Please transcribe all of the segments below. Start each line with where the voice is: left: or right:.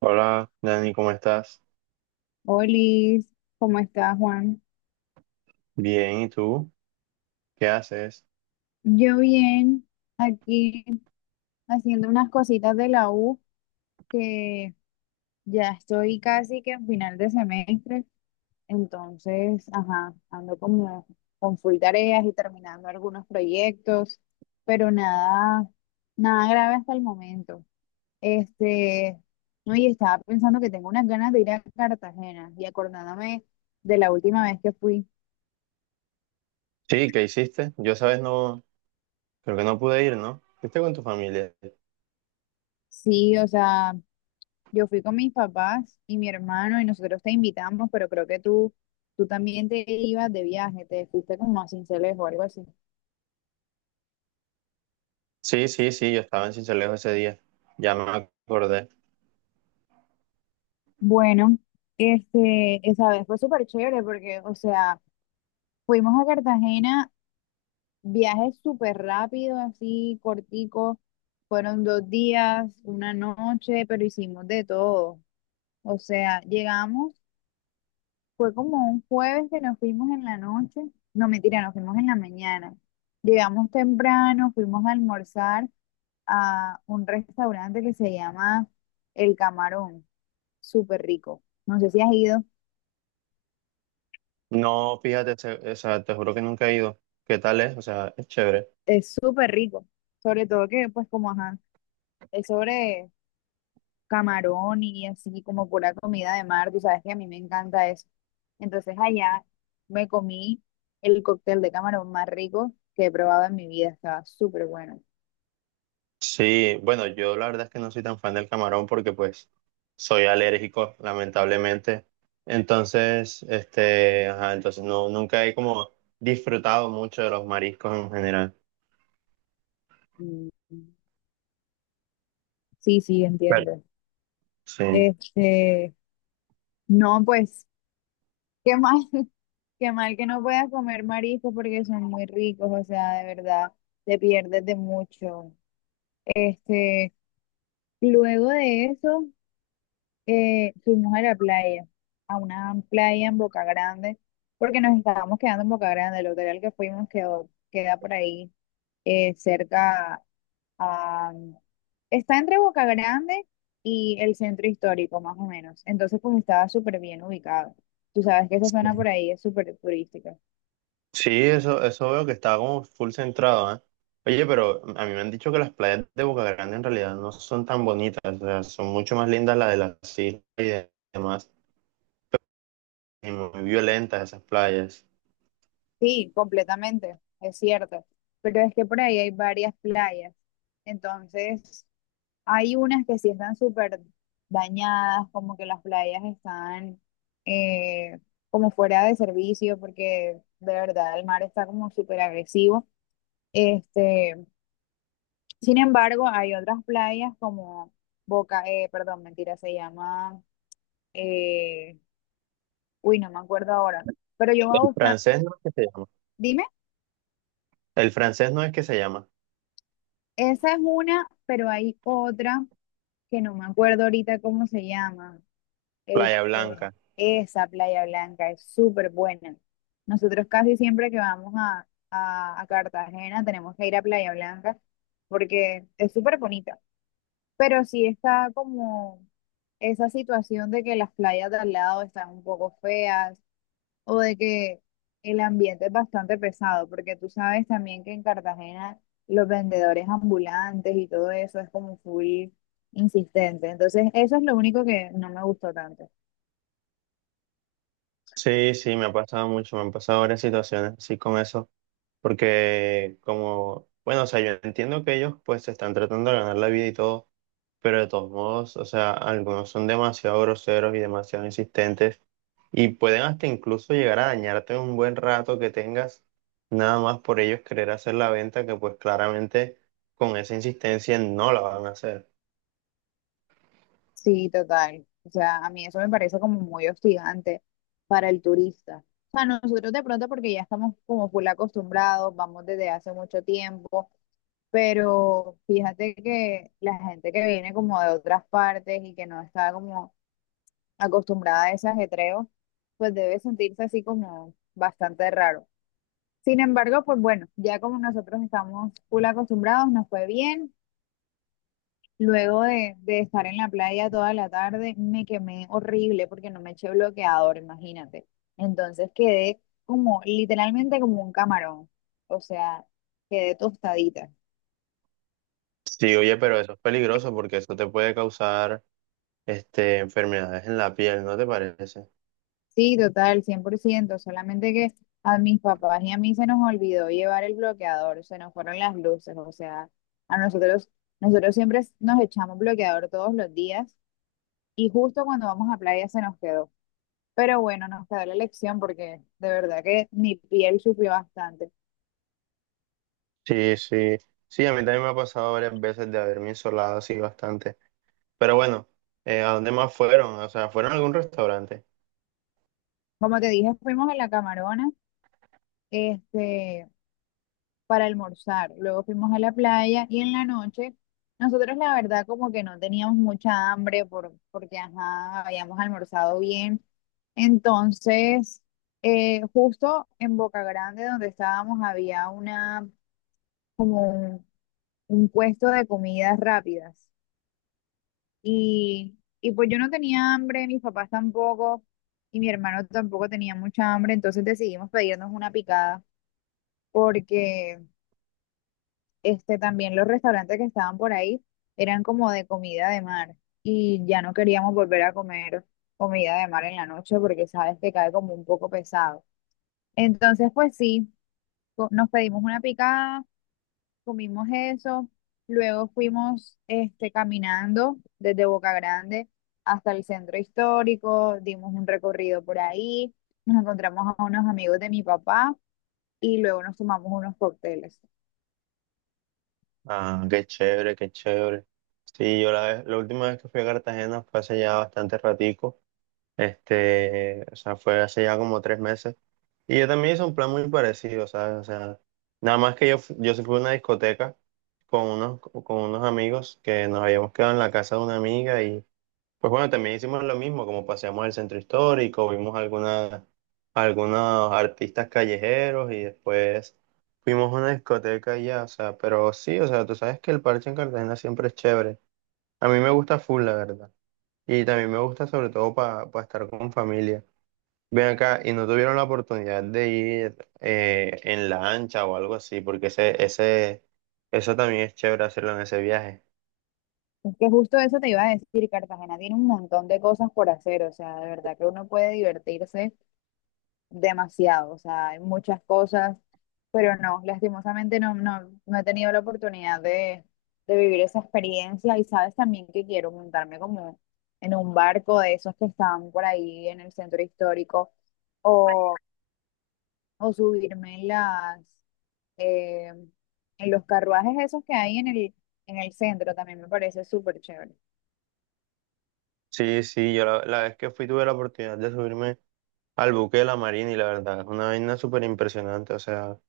right: Hola, Dani, ¿cómo estás?
left: Olis, ¿cómo estás, Juan?
right: Bien, ¿y tú? ¿Qué haces?
left: Yo bien, aquí haciendo unas cositas de la U, que ya estoy casi que en final de semestre, entonces, ajá, ando como con full tareas y terminando algunos proyectos, pero nada, nada grave hasta el momento. Este, no, y estaba pensando que tengo unas ganas de ir a Cartagena y acordándome de la última vez que fui.
right: Sí, ¿qué hiciste? Yo, sabes, no, creo que no pude ir, ¿no? ¿Fuiste con tu familia?
left: Sí, o sea, yo fui con mis papás y mi hermano y nosotros te invitamos, pero creo que tú también te ibas de viaje, te fuiste como a Sincelejo o algo así.
right: Sí, sí, sí, yo estaba en Sincelejo ese día, ya me acordé.
left: Bueno, esa vez fue súper chévere porque, o sea, fuimos a Cartagena, viaje súper rápido, así cortico, fueron dos días, una noche, pero hicimos de todo. O sea, llegamos. Fue como un jueves que nos fuimos en la noche. No, mentira, nos fuimos en la mañana. Llegamos temprano, fuimos a almorzar a un restaurante que se llama El Camarón. Súper rico. No sé si has ido.
right: No, fíjate, o sea, te juro que nunca he ido. ¿Qué tal es? O sea, es chévere.
left: Es súper rico. Sobre todo que, pues, como, ajá, es sobre camarón y así como pura comida de mar. Tú sabes que a mí me encanta eso. Entonces allá me comí el cóctel de camarón más rico que he probado en mi vida. Estaba súper bueno.
right: Sí, bueno, yo la verdad es que no soy tan fan del camarón porque pues soy alérgico, lamentablemente. Entonces, este, ajá, entonces no, nunca he como disfrutado mucho de los mariscos en general.
left: Mm, sí, sí, entiendo.
right: Sí.
left: Este, no, pues, qué mal, qué mal que no puedas comer mariscos porque son muy ricos, o sea, de verdad, te pierdes de mucho. Este, luego de eso, fuimos a la playa, a una playa en Boca Grande, porque nos estábamos quedando en Boca Grande, el hotel al que fuimos quedó, queda por ahí, cerca. Ah, está entre Boca Grande y el centro histórico, más o menos. Entonces, pues estaba súper bien ubicado. Tú sabes que esa zona por ahí es súper turística.
right: Sí, eso veo que está como full centrado, ¿eh? Oye, pero a mí me han dicho que las playas de Boca Grande en realidad no son tan bonitas, o sea, son mucho más lindas las de las islas y demás, y muy violentas esas playas.
left: Sí, completamente, es cierto. Pero es que por ahí hay varias playas. Entonces, hay unas que sí están súper dañadas, como que las playas están eh, como fuera de servicio, porque de verdad el mar está como súper agresivo. Este, Sin embargo, hay otras playas como Boca, perdón, mentira, se llama, eh, uy, no me acuerdo ahora, pero yo voy a
right: El
left: buscar,
right: francés no es que se llama,
left: dime,
right: el francés no es que se llama
left: esa es una, pero hay otra que no me acuerdo ahorita cómo se llama.
right: Playa
left: Esto,
right: Blanca.
left: esa Playa Blanca es súper buena. Nosotros casi siempre que vamos a Cartagena tenemos que ir a Playa Blanca porque es súper bonita. Pero sí está como esa situación de que las playas de al lado están un poco feas o de que el ambiente es bastante pesado, porque tú sabes también que en Cartagena los vendedores ambulantes y todo eso es como full insistente. Entonces, eso es lo único que no me gustó tanto.
right: Sí, sí, me ha pasado mucho, me han pasado varias situaciones así con eso, porque como, bueno, o sea, yo entiendo que ellos pues se están tratando de ganar la vida y todo, pero de todos modos, o sea, algunos son demasiado groseros y demasiado insistentes y pueden hasta incluso llegar a dañarte un buen rato que tengas, nada más por ellos querer hacer la venta que pues claramente con esa insistencia no la van a hacer.
left: Sí, total. O sea, a mí eso me parece como muy hostigante para el turista. O sea, nosotros de pronto porque ya estamos como full acostumbrados, vamos desde hace mucho tiempo. Pero fíjate que la gente que viene como de otras partes y que no está como acostumbrada a ese ajetreo, pues debe sentirse así como bastante raro. Sin embargo, pues bueno, ya como nosotros estamos full acostumbrados, nos fue bien. Luego de estar en la playa toda la tarde, me quemé horrible porque no me eché bloqueador, imagínate. Entonces quedé como literalmente como un camarón, o sea, quedé tostadita.
right: Sí, oye, pero eso es peligroso porque eso te puede causar este, enfermedades en la piel, ¿no te parece?
left: Sí, total, 100%. Solamente que a mis papás y a mí se nos olvidó llevar el bloqueador, se nos fueron las luces, o sea, a nosotros, nosotros siempre nos echamos bloqueador todos los días y justo cuando vamos a playa se nos quedó. Pero bueno, nos quedó la lección porque de verdad que mi piel sufrió bastante.
right: Sí, sí, sí, a mí también me ha pasado varias veces de haberme insolado así bastante. Pero bueno, ¿a dónde más fueron? O sea, ¿fueron a algún restaurante?
left: Como te dije, fuimos a la Camarona, este, para almorzar. Luego fuimos a la playa y en la noche, nosotros la verdad como que no teníamos mucha hambre porque, ajá, habíamos almorzado bien. Entonces, justo en Boca Grande donde estábamos había una, como un, un puesto de comidas rápidas. Y pues yo no tenía hambre, mis papás tampoco. Y mi hermano tampoco tenía mucha hambre, entonces decidimos pedirnos una picada porque también los restaurantes que estaban por ahí eran como de comida de mar y ya no queríamos volver a comer comida de mar en la noche porque sabes que cae como un poco pesado. Entonces, pues sí, nos pedimos una picada, comimos eso, luego fuimos caminando desde Boca Grande hasta el centro histórico, dimos un recorrido por ahí, nos encontramos a unos amigos de mi papá y luego nos tomamos unos cócteles.
right: Ah, qué chévere, qué chévere. Sí, yo la última vez que fui a Cartagena fue hace ya bastante ratico, este, o sea, fue hace ya como 3 meses. Y yo también hice un plan muy parecido, ¿sabes? O sea, nada más que yo sí fui a una discoteca con unos amigos que nos habíamos quedado en la casa de una amiga. Pues bueno, también hicimos lo mismo, como paseamos el centro histórico, vimos algunas, algunos artistas callejeros y después fuimos a una discoteca allá, o sea, pero sí, o sea, tú sabes que el parche en Cartagena siempre es chévere. A mí me gusta full, la verdad. Y también me gusta sobre todo para estar con familia. Ven acá y no tuvieron la oportunidad de ir en lancha o algo así, porque eso también es chévere hacerlo en ese viaje.
left: Es que justo eso te iba a decir, Cartagena tiene un montón de cosas por hacer, o sea, de verdad que uno puede divertirse demasiado, o sea, hay muchas cosas, pero no, lastimosamente no, no he tenido la oportunidad de vivir esa experiencia y sabes también que quiero montarme como en un barco de esos que están por ahí en el centro histórico o, o subirme en las, eh, en los carruajes esos que hay en en el centro, también me parece súper chévere.
right: Sí, sí, yo la vez que fui tuve la oportunidad de subirme al buque de la Marina y la verdad es una vaina súper impresionante. O sea,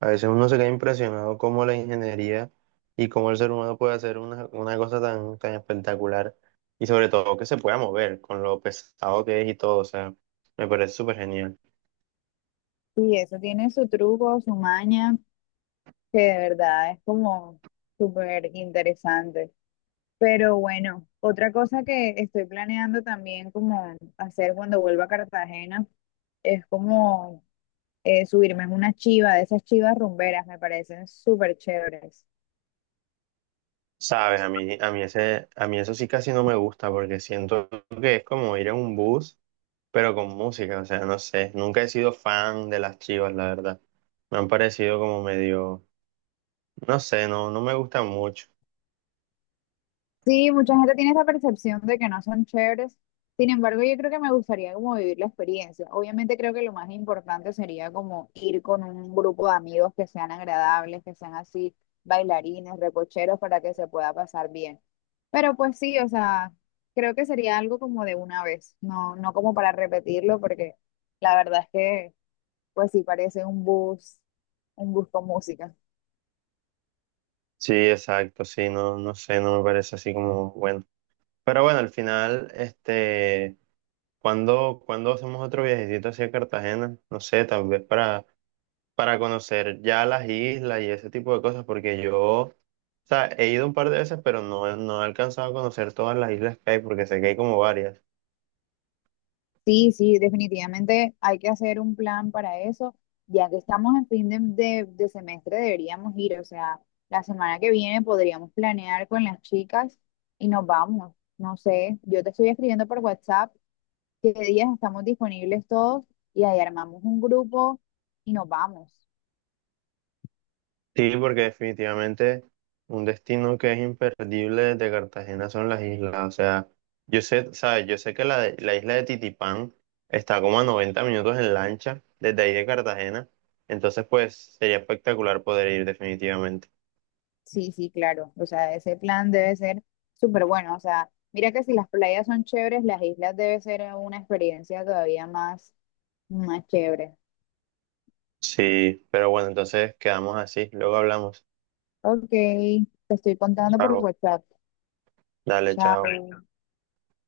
right: a veces uno se queda impresionado cómo la ingeniería y cómo el ser humano puede hacer una cosa tan, tan espectacular y sobre todo que se pueda mover con lo pesado que es y todo. O sea, me parece súper genial.
left: Y eso tiene su truco, su maña, que de verdad es como súper interesante. Pero bueno, otra cosa que estoy planeando también como hacer cuando vuelva a Cartagena es como subirme en una chiva, de esas chivas rumberas, me parecen súper chéveres.
right: Sabes, a mí ese, a mí eso sí casi no me gusta porque siento que es como ir en un bus, pero con música. O sea, no sé, nunca he sido fan de las Chivas, la verdad. Me han parecido como medio, no sé, no, no me gustan mucho.
left: Sí, mucha gente tiene esa percepción de que no son chéveres. Sin embargo, yo creo que me gustaría como vivir la experiencia. Obviamente creo que lo más importante sería como ir con un grupo de amigos que sean agradables, que sean así bailarines, recocheros, para que se pueda pasar bien. Pero pues sí, o sea, creo que sería algo como de una vez, no, no como para repetirlo, porque la verdad es que pues sí parece un bus con música.
right: Sí, exacto, sí, no, no sé, no me parece así como bueno. Pero bueno, al final, este, cuando hacemos otro viajecito hacia Cartagena, no sé, tal vez para conocer ya las islas y ese tipo de cosas, porque yo, o sea, he ido un par de veces, pero no, no he alcanzado a conocer todas las islas que hay, porque sé que hay como varias.
left: Sí, sí, definitivamente hay que hacer un plan para eso. Ya que estamos en fin de, de semestre, deberíamos ir. O sea, la semana que viene podríamos planear con las chicas y nos vamos. No sé, yo te estoy escribiendo por WhatsApp qué días estamos disponibles todos y ahí armamos un grupo y nos vamos.
right: Sí, porque definitivamente un destino que es imperdible de Cartagena son las islas. O sea, yo sé, ¿sabes? Yo sé que la isla de Titipán está como a 90 minutos en lancha desde ahí de Cartagena. Entonces, pues sería espectacular poder ir definitivamente.
left: Sí, sí, claro. O sea, ese plan debe ser súper bueno. O sea, mira que si las playas son chéveres, las islas debe ser una experiencia todavía más, más chévere.
right: Sí, pero bueno, entonces quedamos así. Luego hablamos.
left: Ok, te estoy contando por
right: Chao.
left: WhatsApp.
right: Dale,
left: Chao.
right: chao.